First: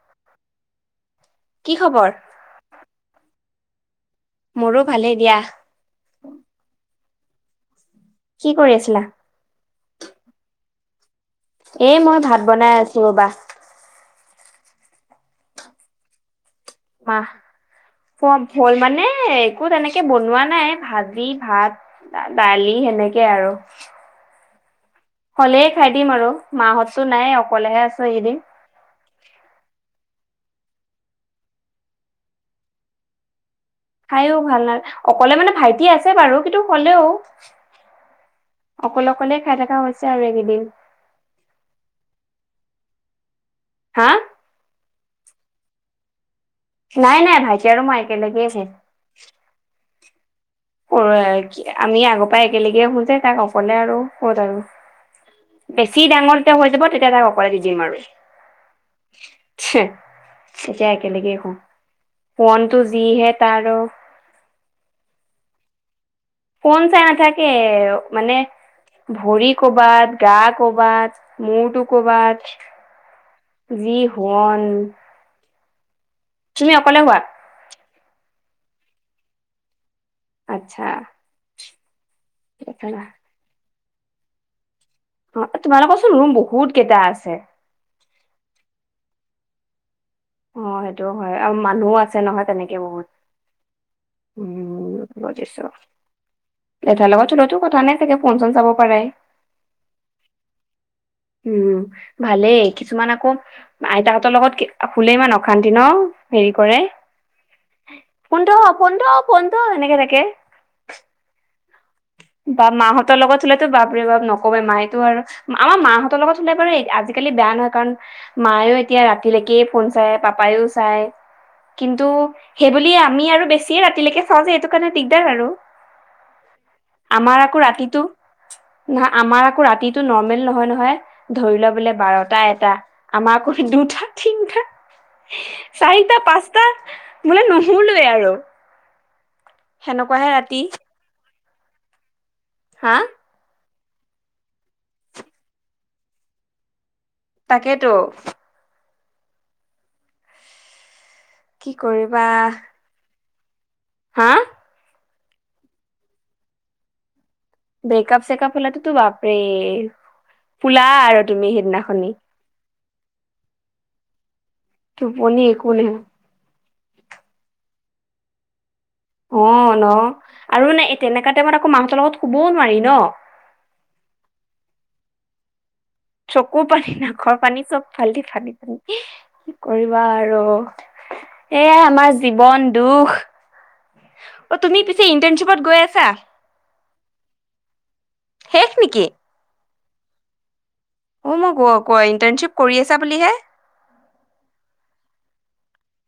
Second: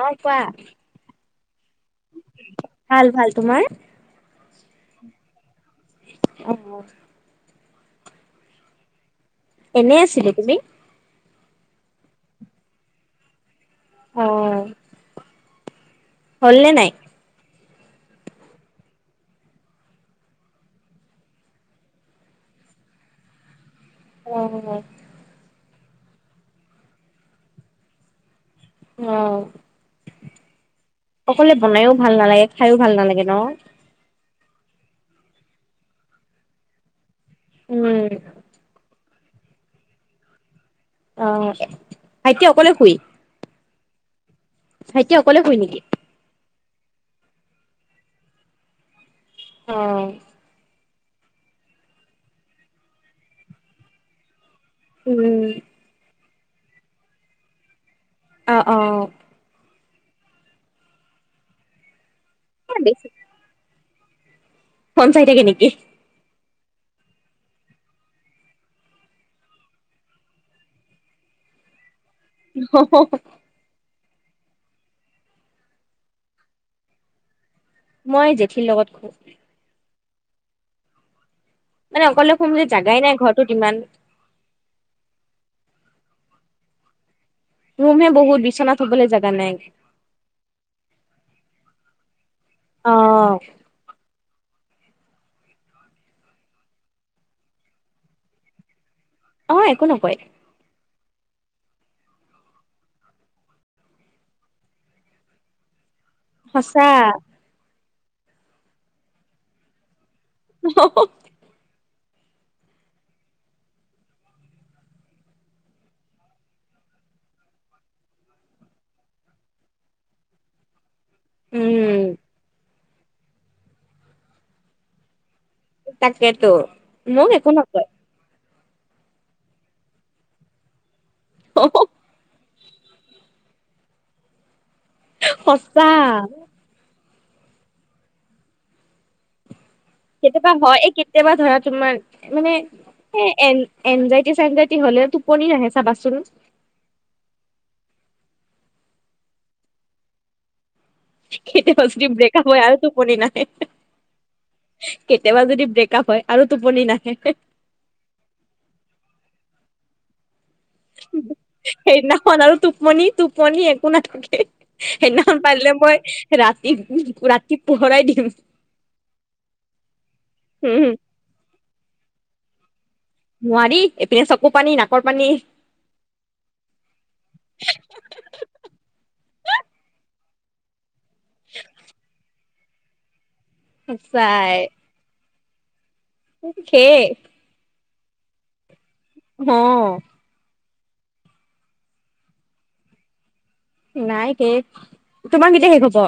অ' কোৱা কি খবৰ? ভাল, ভাল তোমাৰ? মোৰো ভালেই দিয়া। [unintelligible] কি কৰি আছিলা? এনে আছিলোঁ, তুমি? এ, মই ভাত বনাই আছোঁ, ৰ'বা। অ' হ'ল নে নাই? মাহ চব হ'ল‌ মানে, একো তেনেকে বনোৱা নাই ভাজি, ভাত দা-দালি সেনেকে আৰু। অ', একলেই খাই দিম আৰু মাহঁততো নাই, অকলেহে আছোঁ এইকেইদিন। অ', অকলে বনায়ো ভাল নালাগে, খায়ো ভাল নালাগে ন? খাইও ভাল নালা অকলে মানে ভাইটি আছে বাৰু কিন্তু হ'লেওঁ উম, অকলে, অকলে খাই থাকা হৈছে আৰু এইকেইদিন। অ' ভাইটি অকলে শুই? হা? ভাইটী অকলে শুই নেকি? নাই, নাই ভাইটি আৰু মই একেলেগেই শুওঁ। অ', [unintelligible] আমি আগৰ পাই একেলেগেই খোজে তাক অকলে আৰু ক'ত আৰু। উম, বেছি ডাঙৰ [unintelligible] হৈ যাব, তেতিয়া তাক অকলে দি দিম আৰু। অ' অ'। এতিয়া একেলেগেই সো, সোৱনটো বেছি যিহে তাৰ ফোন চাই থাকে নেকি ফোন চাই নাথাকে মানে ভৰি কবাত, গা কবাত, মূৰটো কবাত হ হ হ জি শুৱন তুমি অকলে শুৱা মই জেঠীৰ লগত শুও আচ্ছা। মানে অকলে শুম যে জাগাই নাই ঘৰটোত যিমান অ তোমালোকৰ চোন ৰুম বহুত কেইটা আছে। ৰুম হে বহুত বিচনা থবলে জাগা নাই। অ সেইটো হয় আৰু মানুহো আছে নহয় তেনেকে অ বহুত। উম বুজিছো। [unintelligible] লগতলতো [unintelligible] কথা নাই চাগে ফোন চোন চাব পাৰে। অ একো নকয়। উম ভালেই কিছুমান আকৌ আইতাহঁতৰ লগত শুলে ইমান অশান্তি ন হেৰি কৰে সঁচা ফোন থ ফোন থ ফোন থ এনেকে থাকে। অহ হ, হ, হ। বাপ মাহঁতৰ লগত শুলেতো বাপ ৰে বাপ নকবাই মায়েতো আৰু আমাৰ মাহঁতৰ লগত শুলে বাৰু আজি-কালি বেয়া নহয় কাৰণ মায়েও এতিয়া ৰাতিলৈকে ফোন চাই পাপায়ো চাই উম কিন্তু সে বুলি আমি আৰু বেছিয়ে ৰাতিলৈকে চাওঁ যে এইটো কাৰণে দিগদাৰ আৰু। তাকেতো মোক আমাৰ একো আকৌ নকয়। ৰাতিটো নহয় আমাৰ আকৌ ৰাতিটো নৰ্মেল নহয় নহয় ধৰি লোৱা বোলে বাৰটা, এটা আমাৰ আক দুটা, তিনি টা, সঁচা চাৰিটা, পাঁচটা বোলে নুশুলোৱে আৰু। সেনেকুৱাহে কেতিয়াবা ৰাতি হয়, এই কেতিয়াবা ধৰা তোমাৰ মানে হা এ এন এনজাইটি চেংজাইটি হ'লে টোপনি নাহে চাবাচোন। তাকেইতো। কি কেতিয়াবা যদি কৰিবা ব্ৰেকআপ হয় আৰু টোপনি নাহে। হা কেতিয়াবা যদি ব্ৰেক আপ হয় আৰু টোপনি নাহে। বেকআপ চেকাপ হ'লে টো বাপৰে শুলা আৰু তুমি সেইদিনাখনি। খন আৰু টোপনি টোপনি একো নাথাকে, টোপনি সেইদিনাখন একো পাৰিলে নাই মই ৰাতি পো ৰাতি পোহৰাই দিম। অ ন আৰু মানে উম এ তেনেকা টাইমত আকৌ মাহঁতৰ লগত শুবও নোৱাৰি ন। নোৱাৰি এইপিনে চকু পানী, নাকৰ পানী চকু পানী, নাকৰ পানী চব ফালি ফালি কি কৰিবা আৰু। এয়াই আমাৰ জীৱন দুখ সঁচাই অ তুমি পি ইণ্টাৰ্নশ্বিপত গৈ আছা শেষ শেষ নেকি অ অ' মই গ ক ইণ্টাৰ্ণশ্বিপ কৰি আছা বুলিহে নাই হে তোমাৰ কেতিয়া শেষ হব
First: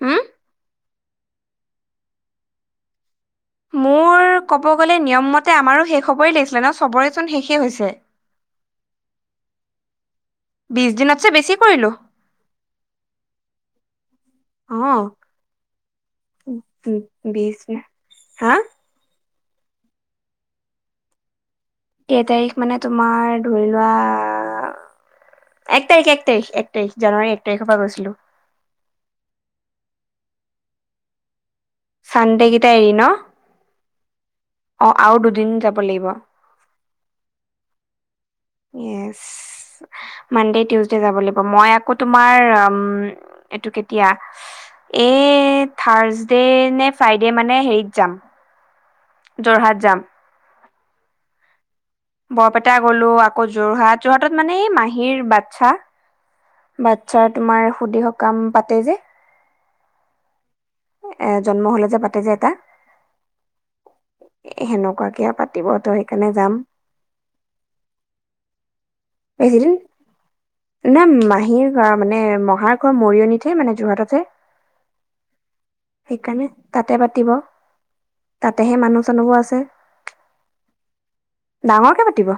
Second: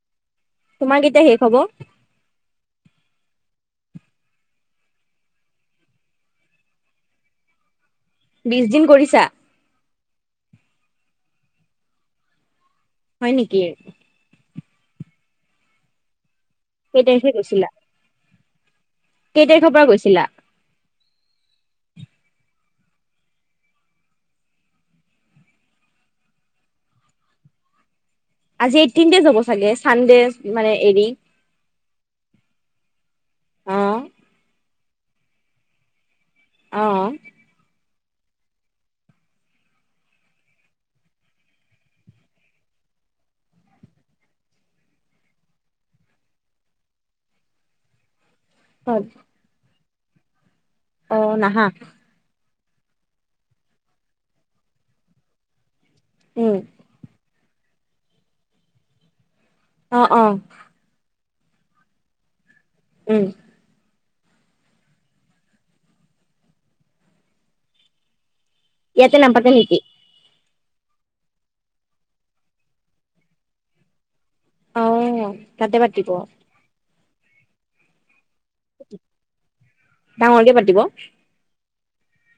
হোম তোমাৰ কেতিয়া শেষ হব মোৰ ক'ব গ'লে নিয়মমতে আমাৰো শেষ হ'বই লাগিছিলে ন চবৰেচোন শেষেই হৈছে বিশ দিন কৰিছা বিশ দিনতছে বেছি কৰিলোঁ হয় নেকি অ কেই তাৰিখে বিছ গৈছিলা? হা কেই তাৰিখৰ পৰা গৈছিলা কেই তাৰিখ মানে তোমাৰ ধৰি লোৱা এক তাৰিখ এক তাৰিখ এক তাৰিখ জানুৱাৰী এক তাৰিখৰ পৰা গৈছিলো আজি এইটিন ডেইচ হব চাগে চানডে মানে এৰি চানদেকেইটা এৰি ন অ অ আৰু দুদিন যাব লাগিব অ য়েছ মানডে টিউচডে যাব লাগিব মই আকৌ তোমাৰ এটো কেতিয়া এই থাৰ্ছডে নে ফ্ৰাইডে মানে হেৰিত যাম হ'ল যোৰহাট যাম অ নাহা বৰপেটা গলো আকৌ যোৰহাট যোৰহাটত মানে এই মাহীৰ বাচ্ছা উম বাচ্ছাৰ তোমাৰ সুদি সকাম পাতে যে অ অ এ জন্ম হলে যে পাতে যে এটা উম এ সেনেকুৱা কে পাতিব ত সেইকাৰণে যাম ইয়াতে নাপাতে নেকি নাই মাহীৰ ল'ৰা মানে মহাৰ ঘৰ মৰিয়নিতহে মানে যোৰহাটতহে অ তাতে পাতিব সেইকাৰণে তাতে পাতিব তাতেহে মানুহ চানুহবোৰ আছে ডাঙৰকে পাতিব অ ডাঙৰকে পাতিব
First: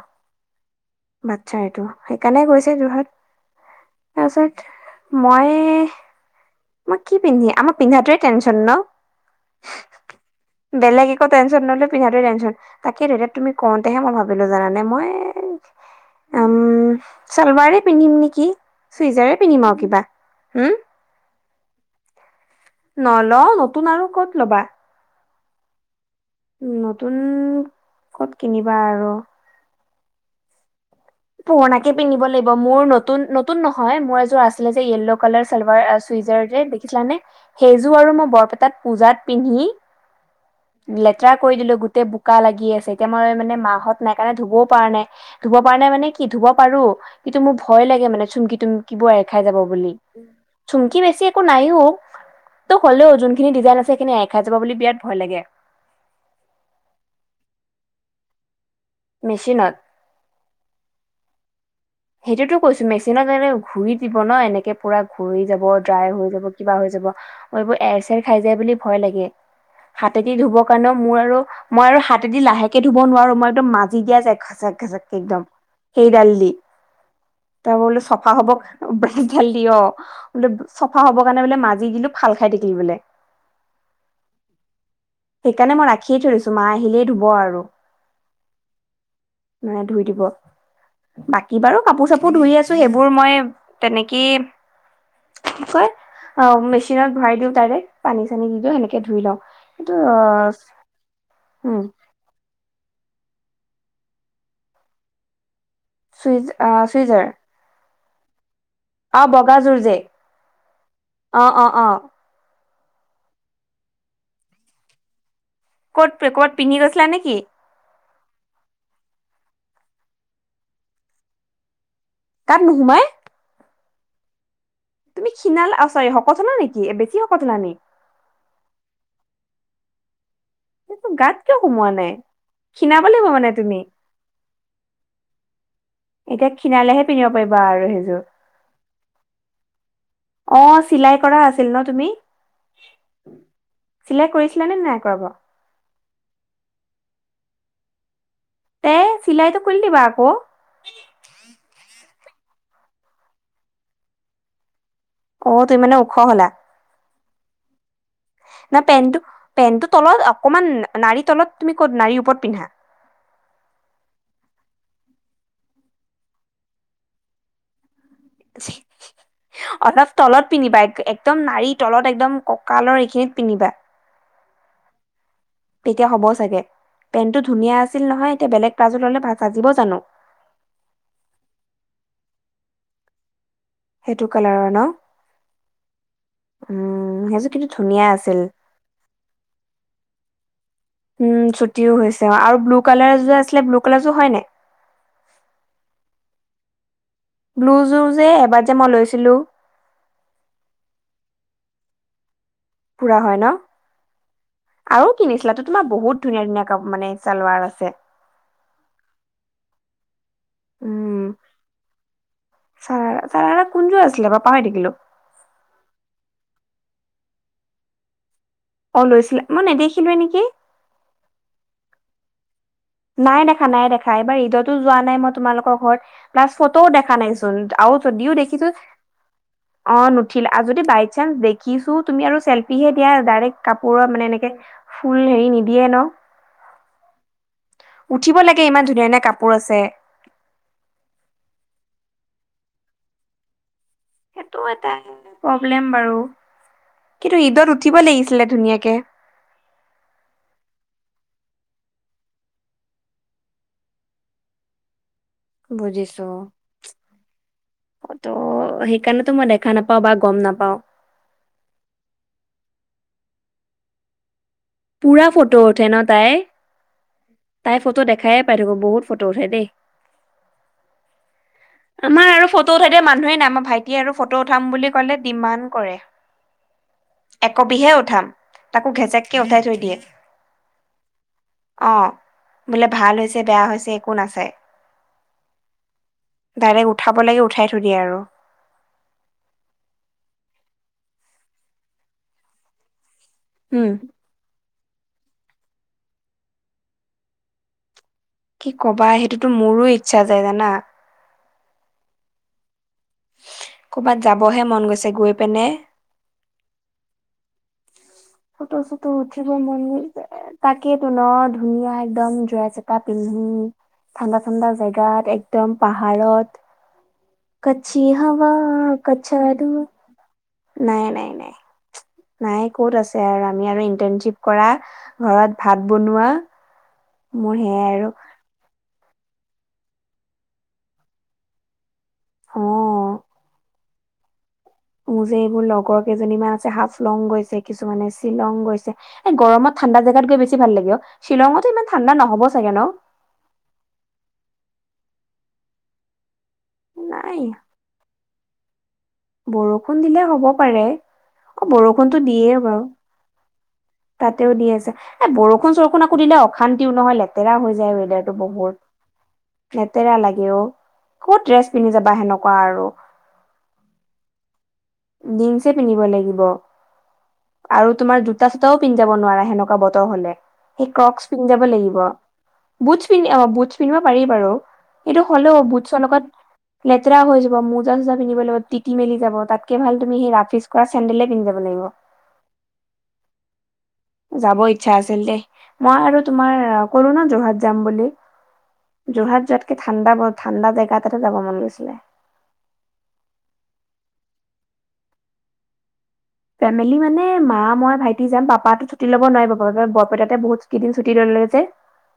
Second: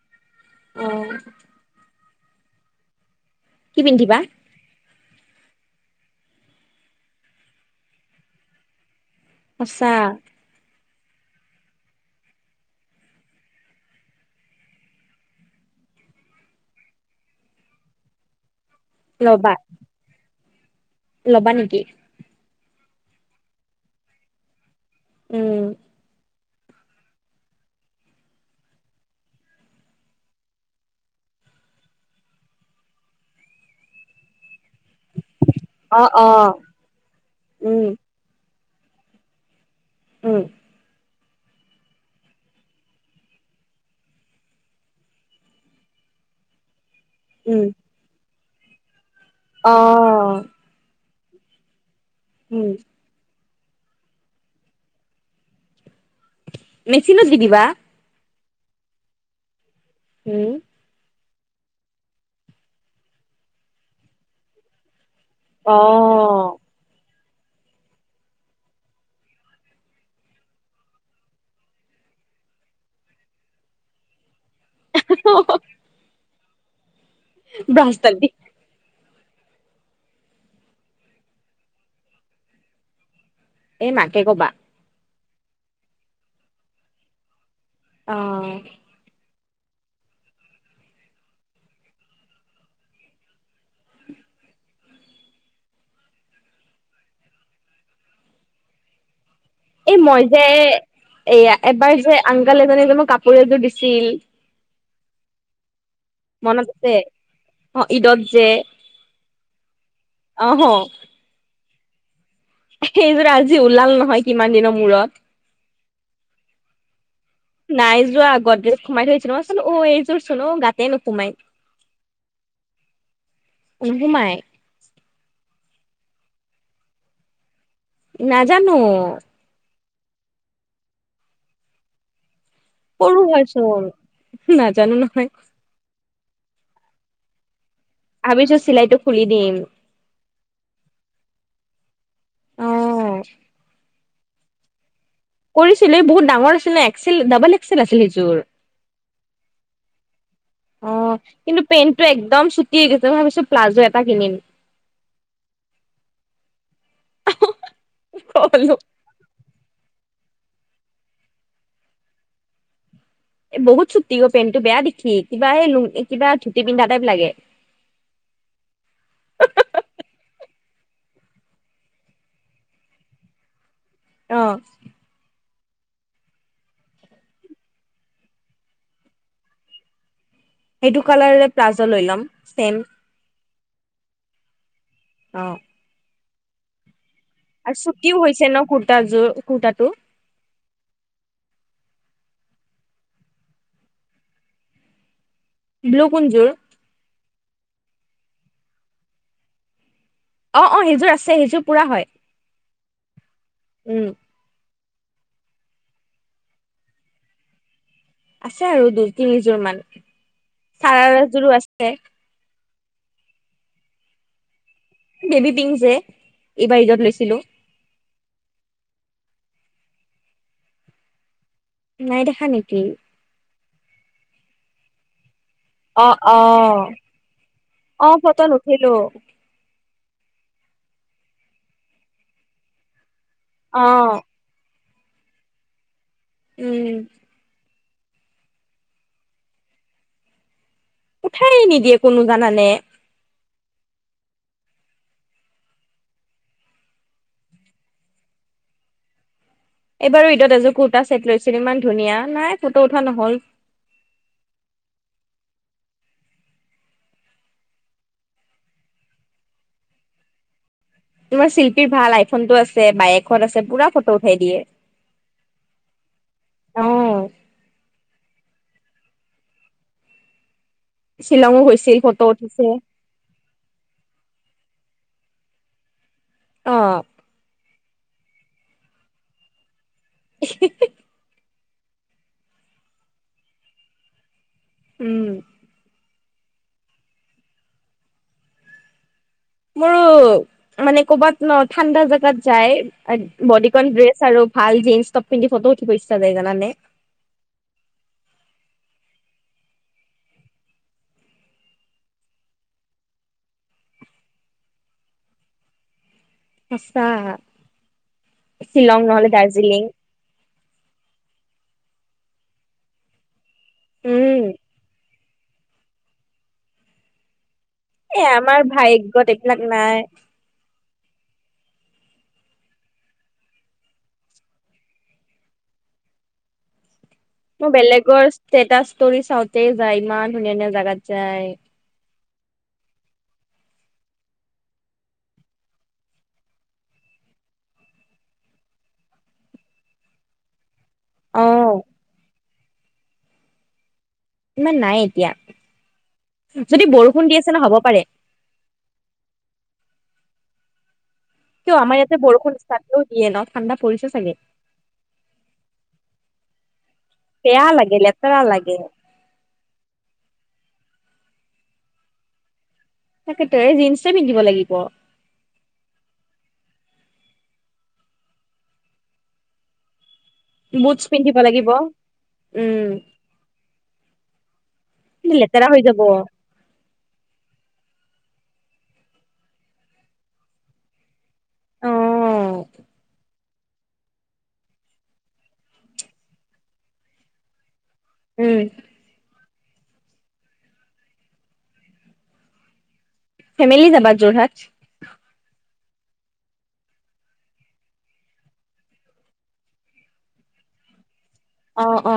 বাচ্ছা এইটো সেইকাৰণে গৈছে যোৰহাট কি পিন্ধিবা তাৰপিছত মই মই কি পিন্ধি আমাৰ পিন্ধাটো ৱে টেনচন ন সঁচা বেলেগ একো টেনচন নললোঁ পিন্ধাটোৱে টেনচন তাকেই দে এতিয়া তুমি কওঁতেহে মই ভাবিলো জাননে মই উম চালৱাৰে পিন্ধিম নেকি চুইজাৰে ল'বা পিন্ধিম আৰু কিবা হম ল'বা নেকি নলোও নতুন আৰু ক'ত ল'বা উম উ নতুন ক'ত কিনিবা আৰু পুৰণাকে পিন্ধিব লাগিব মোৰ নতুন নতুন নহয় মোৰ এযোৰ আছিলে যে ইয়েল্ল কালাৰ অ চালভাৰ অ চুইজাৰ যে দেখিছিলানে উম সেইজো আৰু মই বৰপেটাত পুজাত পিন্ধি ওম লেতেৰা কৰি দিলো গোটেই বোকা লাগি আছে এতিয়া মই মানে মাহঁত নাই কাৰণে মই ধুবও পৰা নাই। ধুব পৰা নাই মানে কি ধুব পাৰো কিন্তু মোৰ উম ভয় লাগে মানে চুমকি তুমকিবোৰ এৰ খাই যাব অ বুলি। চুমকি বেছি একো নাইও উম তো হ'লেও যোন খিনি দিজাইন আছে সেইখিনি এৰাই খাই যাব বুলি বিৰাট ভয় লাগে। মেচিনত দি দিবা। মেচিনত? উ। সেইটোতো কৈছো মেকচিনত মানে ঘূৰি দিব ন এনেকে পুৰা ঘূৰি যাব অ ড্ৰাই হৈ যাব। কিবা হৈ যাব এইবোৰ এৰ চেৰ খাই যায় বুলি ভয় লাগে। হাতেদি ধুব কাৰণেও মোৰ আৰু মই আৰু হাতেদি লাহেকে ধুব নোৱাৰো মই একদম মাজি দিয়া যাই ঘচক ঘচকে একদম সেই দাল দি তাৰ বোলো ব্ৰাছডাল দি চফা হ'ব। ব্ৰাচডাল দি অ বোলো চফা হব কাৰণে বোলে মাজি দিলো ফাল খাই থাকিল বোলে। এ মাকে ক'বা। সেইকাৰণে মই ৰাখিয়ে থৈ দিছো মা আহিলেই ধুব আৰু। অ। মাই ধুই দিব। বাকী বাৰু কাপোৰ চাপোৰ ধুই আছো সেইবোৰ মই তেনেকে কি কয় অ মেচিনত ভৰাই দিও তাৰে পানী চানী দি দিও সেনেকে ধুই লও। এই মই যে এ উম এবাৰ যে আংকল এজনে যে মোক কাপোৰ এযোৰ দিছিল। চুইজ মনত অ আছে চুইজাৰ অ ঈদত যে। অ বগাযোৰ যে, অহ অ অ অ। সেইযোৰ আজি ওলাল নহয় কিমান দিনৰ মূৰত। ক'ত পে ক'ত পিন্ধি গৈছিলা নেকি? নাই যোৱা গডেজ সোমাই থৈছিলো মই অ এইযোৰ চোন অ গাতেই নোসোমাই। গাত নোসোমাই? নোসোমাই। তুমি ক্ষীণালা অ চাগে শকত হ'লা নেকি বেছি শকত হ'লা নি? নাজানো। গাত কিয় সোমোৱা নাই ক্ষীণাব সৰু লাগিব মানে তুমি। হয়চোন নাজানো নহয়। এতিয়া ক্ষীণালেহে পিন্ধিব পাৰিবা আৰু সেইয ভাবিচো চিলাইটো খুলি দিম। অ চিলাই কৰা আছিল ন তুমি? অহ। চিলেই কৰিছিলা নে নাই কৰা বাও? কৰিছিলো বহুত ডাঙৰ আছিল নে এক্সেল ডাবল এক্সেল আছিল সেইযোৰ। এ চিলাইটো খুলি দিবা আক। অ কিন্তু পেণ্টটো একদম চুটি হৈ গৈছে মই ভাবিছো প্লাজো এটা কিনিম। অ তুমি মানে ওখ হ'লা? গলো না পেনটো পেনটো তলত অকমান নাড়ীৰ তলত তুমি ক'ত নাড়ীৰ ওপৰত পিন্ধা? এ বহুত চুটি অ পেণ্টটো বেয়া দেখি কিবা এই লো কিবা ধুতি পিন্ধা টাইপ লাগে। [unintelligible] অলপ তলত পিন্ধিবা একদম নাৰীৰ তলত একদম কঁকালৰ এইখিনিত পিন্ধিবা। অ। তেতিয়া হ'ব চাগে। পেন্টটো ধুনীয়া আছিল নহয় এতিয়া বেলেগ প্লাজো ল'লে সাজিব জানো? সেইটো কালাৰৰে প্লাজো লৈ ল'ম, ছেম। সেইটো কালাৰৰ ন? অ, উম, সেইযো আৰু চুটিও হৈছে ন, কুৰ্তাযোৰ, কুৰ্তাটো। উম, ছুটিও হৈছে আৰু ব্লু কালাৰযোৰ আছিলে, ব্লু কালাৰ যোৰ হয় নে? ব্লু, কোনযোৰ? ব্লু যোৰ যে, এবাৰ যে মই লৈছিলো। অ, অ, সেইযোৰ আছে, সেইযোৰ পুৰা হয়। পুৰা হয় ন? উম আৰু কিনিছিলা টো, তোমাৰ বহুত ধুনীয়া, ধুনীয়া কা, মানে চালৱাৰ আছে। আছে আৰু দুই তিনিযোৰ মান, উম চাৰাযোৰো আছে। চাৰ, চাৰাৰা কোনযোৰ আছিলে বাও, পাহৰি থাকিলো। বেবি পিংক যে, এইবাৰ ঈদত লৈছিলো। অ, লৈছিলা। মই নেদেখিলোৱেই নেকি? নাই দেখা নেকি? নাই দেখা, নাই দেখা, এইবাৰ ঈদতো যোৱা নাই, মই তোমালোকক ঘৰত, অ অ প্লাছ ফটোও দেখা নাই চোন, আৰু অ যদিও ফটো দেখিছো নুঠিলো অ, নুঠিল আৰু যদি বাই চান্স দেখিছো, তুমি আৰু চেল্ফিহে দিয়া ডাইৰেক্ট। অ কাপোৰৰ মানে এনেকে, ফুল হেৰি নিদিয়ে ন, উম, উঠিব লাগে, ইমান ধুনীয়া-ধুনীয়া কাপোৰ আছে। উঠাই নিদিয়ে, কোনো জানানে। সেইটো এটা প্ৰব্লেম বাৰু, কিন্তু ঈদত উঠিব লাগিছিলে, ধুনীয়াকে। এইবাৰো ঈদত এযোৰ কুৰ্তটা ছেট লৈছিলোঁ, ইমান ধুনীয়া। নাই ফটো উঠা নহ'ল। বুজিছো। ফটো, সেইকাৰণেতো মই দেখা নাপাওঁ বা গম নাপাওঁ। তোমাৰ চিল্পীৰ ভাল, আইফোনটো আছে, বাইক হ'ত আছে পুৰা ফটো উঠাই দিয়ে। পূৰা ফটো উঠে ন, তাই? অ' তাই ফটো দেখায়ে পাই থাকো, বহুত ফটো উঠে দেই। শ্বিলঙো গৈছিল ফটো আমাৰ আৰু উঠিছে ফটো থাক মানুহে নাই, আমাৰ ভাইটিয়ে আৰু ফটো উঠাম বুলি ক'লে ডিমাড কৰে। অ, একবিহে উঠাম, তাকো ঘেচেককে, উঠাই থৈ দিয়ে। [unintelligible] অ, বোলে ভাল হৈছে, বেয়া হৈছে, একো নাচায়। উম, ডাইৰেক্ট উঠাব লাগ, উঠাই থৈ দিয়ে আৰু। মোৰ মানে ক'বাত ন, ঠাণ্ডা জেগাত যায়, বডিকন উম। ড্ৰেছ আৰু ভাল জিনছ, টপ পিন্ধি ফটো উঠিব ইচ্ছা যায় জানানে। কি কবা, সেইটোতো মোৰো ইচ্ছা যায় জানা। ক'ৰবাত যাবহে মন গৈছে, গৈ পেনে। সঁচা শ্বিলং ফটো-চটো নহ'লে উঠিব দাৰ্জিলিং মন এই তাকেই টোন ক, ধুনীয়া একদম ড্ৰেছ এটা পিন্ধি। উম ঠাণ্ডা, ঠাণ্ডা জেগাত একদম পাহাৰত। কচ্ছি এ হাৱা আমাৰ ভাগ্যত কচ্ছা এইবিলাক ধুৱা নাই নাই নাই নাই নাই ক'ত আছে আৰু আমি আৰু ইন্টাৰনশ্বিপ কৰা ঘৰত ভাত বনোৱা মোৰ মই সেয়াই আৰু বেলেগৰ ষ্টেটাচ ষ্টৰি চাওঁতে যায় ইমান ধুনীয়া ধুনীয়া জেগাত যায় অ মোৰ যে এইবোৰ লগৰ কেইজনীমান আছে হাফ লং গৈছে কিছুমানে শ্বিলং গৈছে এ গৰমত ঠাণ্ডা জেগাত গৈ বেছি ভাল লাগে অ অ' শ্বিলঙতো ইমান ঠাণ্ডা নহ'ব চাগে ন ইমান নাই এতিয়া যদি বৰষুণ নাই দি আছে ন হ'ব পাৰে বৰষুণ দিলে হ'ব পাৰে অ কিয় আমাৰ ইয়াতে বৰষুণতো বৰষুণ দিয়ে বাৰু ষ্টাৰ্টও দিয়ে ন ঠাণ্ডা পৰিছে চাগে তাতেও দি আছে এ বৰষুণ চৰষুণ আকৌ দিলে অ অশান্তিও নহয় লেতেৰা বেয়া হৈ লাগে যায় ৱেডাৰটো লেতেৰা লাগে বহুত লেতেৰা লাগে অ ক'ত ড্ৰেছ পিন্ধি যাবা সেনেকুৱা আৰু তাকেটো জিন্সেটোৱে পিন্ধিব লাগিব জিন্সে পিন্ধিব লাগিব আৰু তোমাৰ জোতা চোতাও পিন্ধি জাব নোৱাৰা সেনেকুৱা বতৰ হলে, সেই বুটছ ক্ৰক্স পিন্ধিব পিন্ধি জাব লাগিব। উম বুটছ পিন্ধ অ বুটছ পিন্ধিব পাৰি বাৰু, সেইটো হলেও লেতেৰা হৈ যাব বুটছৰ লগত লেতেৰা হৈ যাব মৌজা চোজা পিন্ধিব লাগিব তি তিতি মেলি যাব তাতকে ভাল তুমি সেই ৰাফিজ কৰা চেন্দেলে পিন্ধি যাব অ লাগিব। [inaudible] যাব ইচ্ছা আছিল দেই, মই আৰু তোমাৰ কলো ন যোৰহাট যাম বুলি। উম যোৰহাট যোৱাতকে ঠাণ্ডা ব ঠাণ্ডা জেগা এতাতে যাব মন গৈছিলে। ফেমিলি যাবা যোৰহাট? ফেমিলি মানে মা মই ভাইটি যাম পাপাতো ছুটি ল'ব নোৱাৰিব, বৰপেটাতে বহুত কেইদিন ছুটি লৈ ললে যে। অ অ।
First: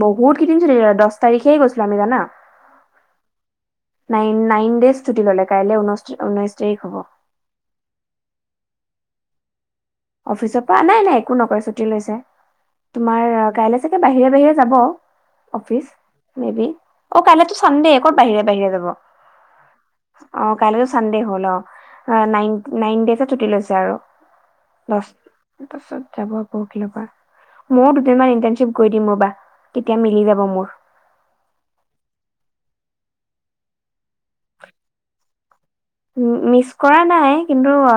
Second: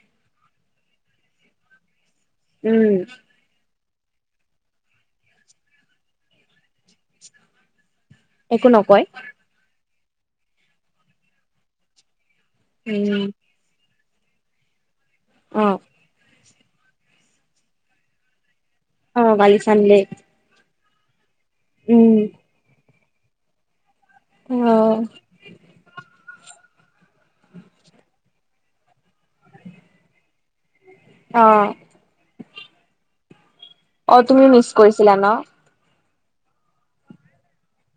বহত কেইদিন চুটি ললে, দছ তাৰিখে গৈছিলো আমি জানা? উম। নাইন নাইন দেইজ ছুটি ল'লে, কাইলে ঊন ঊনৈশ তাৰিখ হ'ব। একো নকয়। অফিচৰ পৰা নাই নাই একো নকয়, ছুটি লৈছে উম তোমাৰ কাইলে চাগে বাহিৰে বাহিৰে যাব অ অফিচ। মেবি অ কাইলেতো চানডে কৰ বাহিৰে বাহিৰে যাব। অ কালি ছানডে অ কাইলেতো চানডে হ'ল অ, নাইন নাইন দেইজৰ ছুটী লৈছে আৰু। অ দছ তাৰপিছত যাব পৰখিলৰ পৰা। ময়ো দুদিনমান ইণ্টাৰ্নশ্বিপ গৈ দিম ৰবা, তেতিয়া মিলি যাব মোৰ। অ। অ তুমি মিচ কৰিছিলা ন? মিছ কৰা নাই কিন্তু অ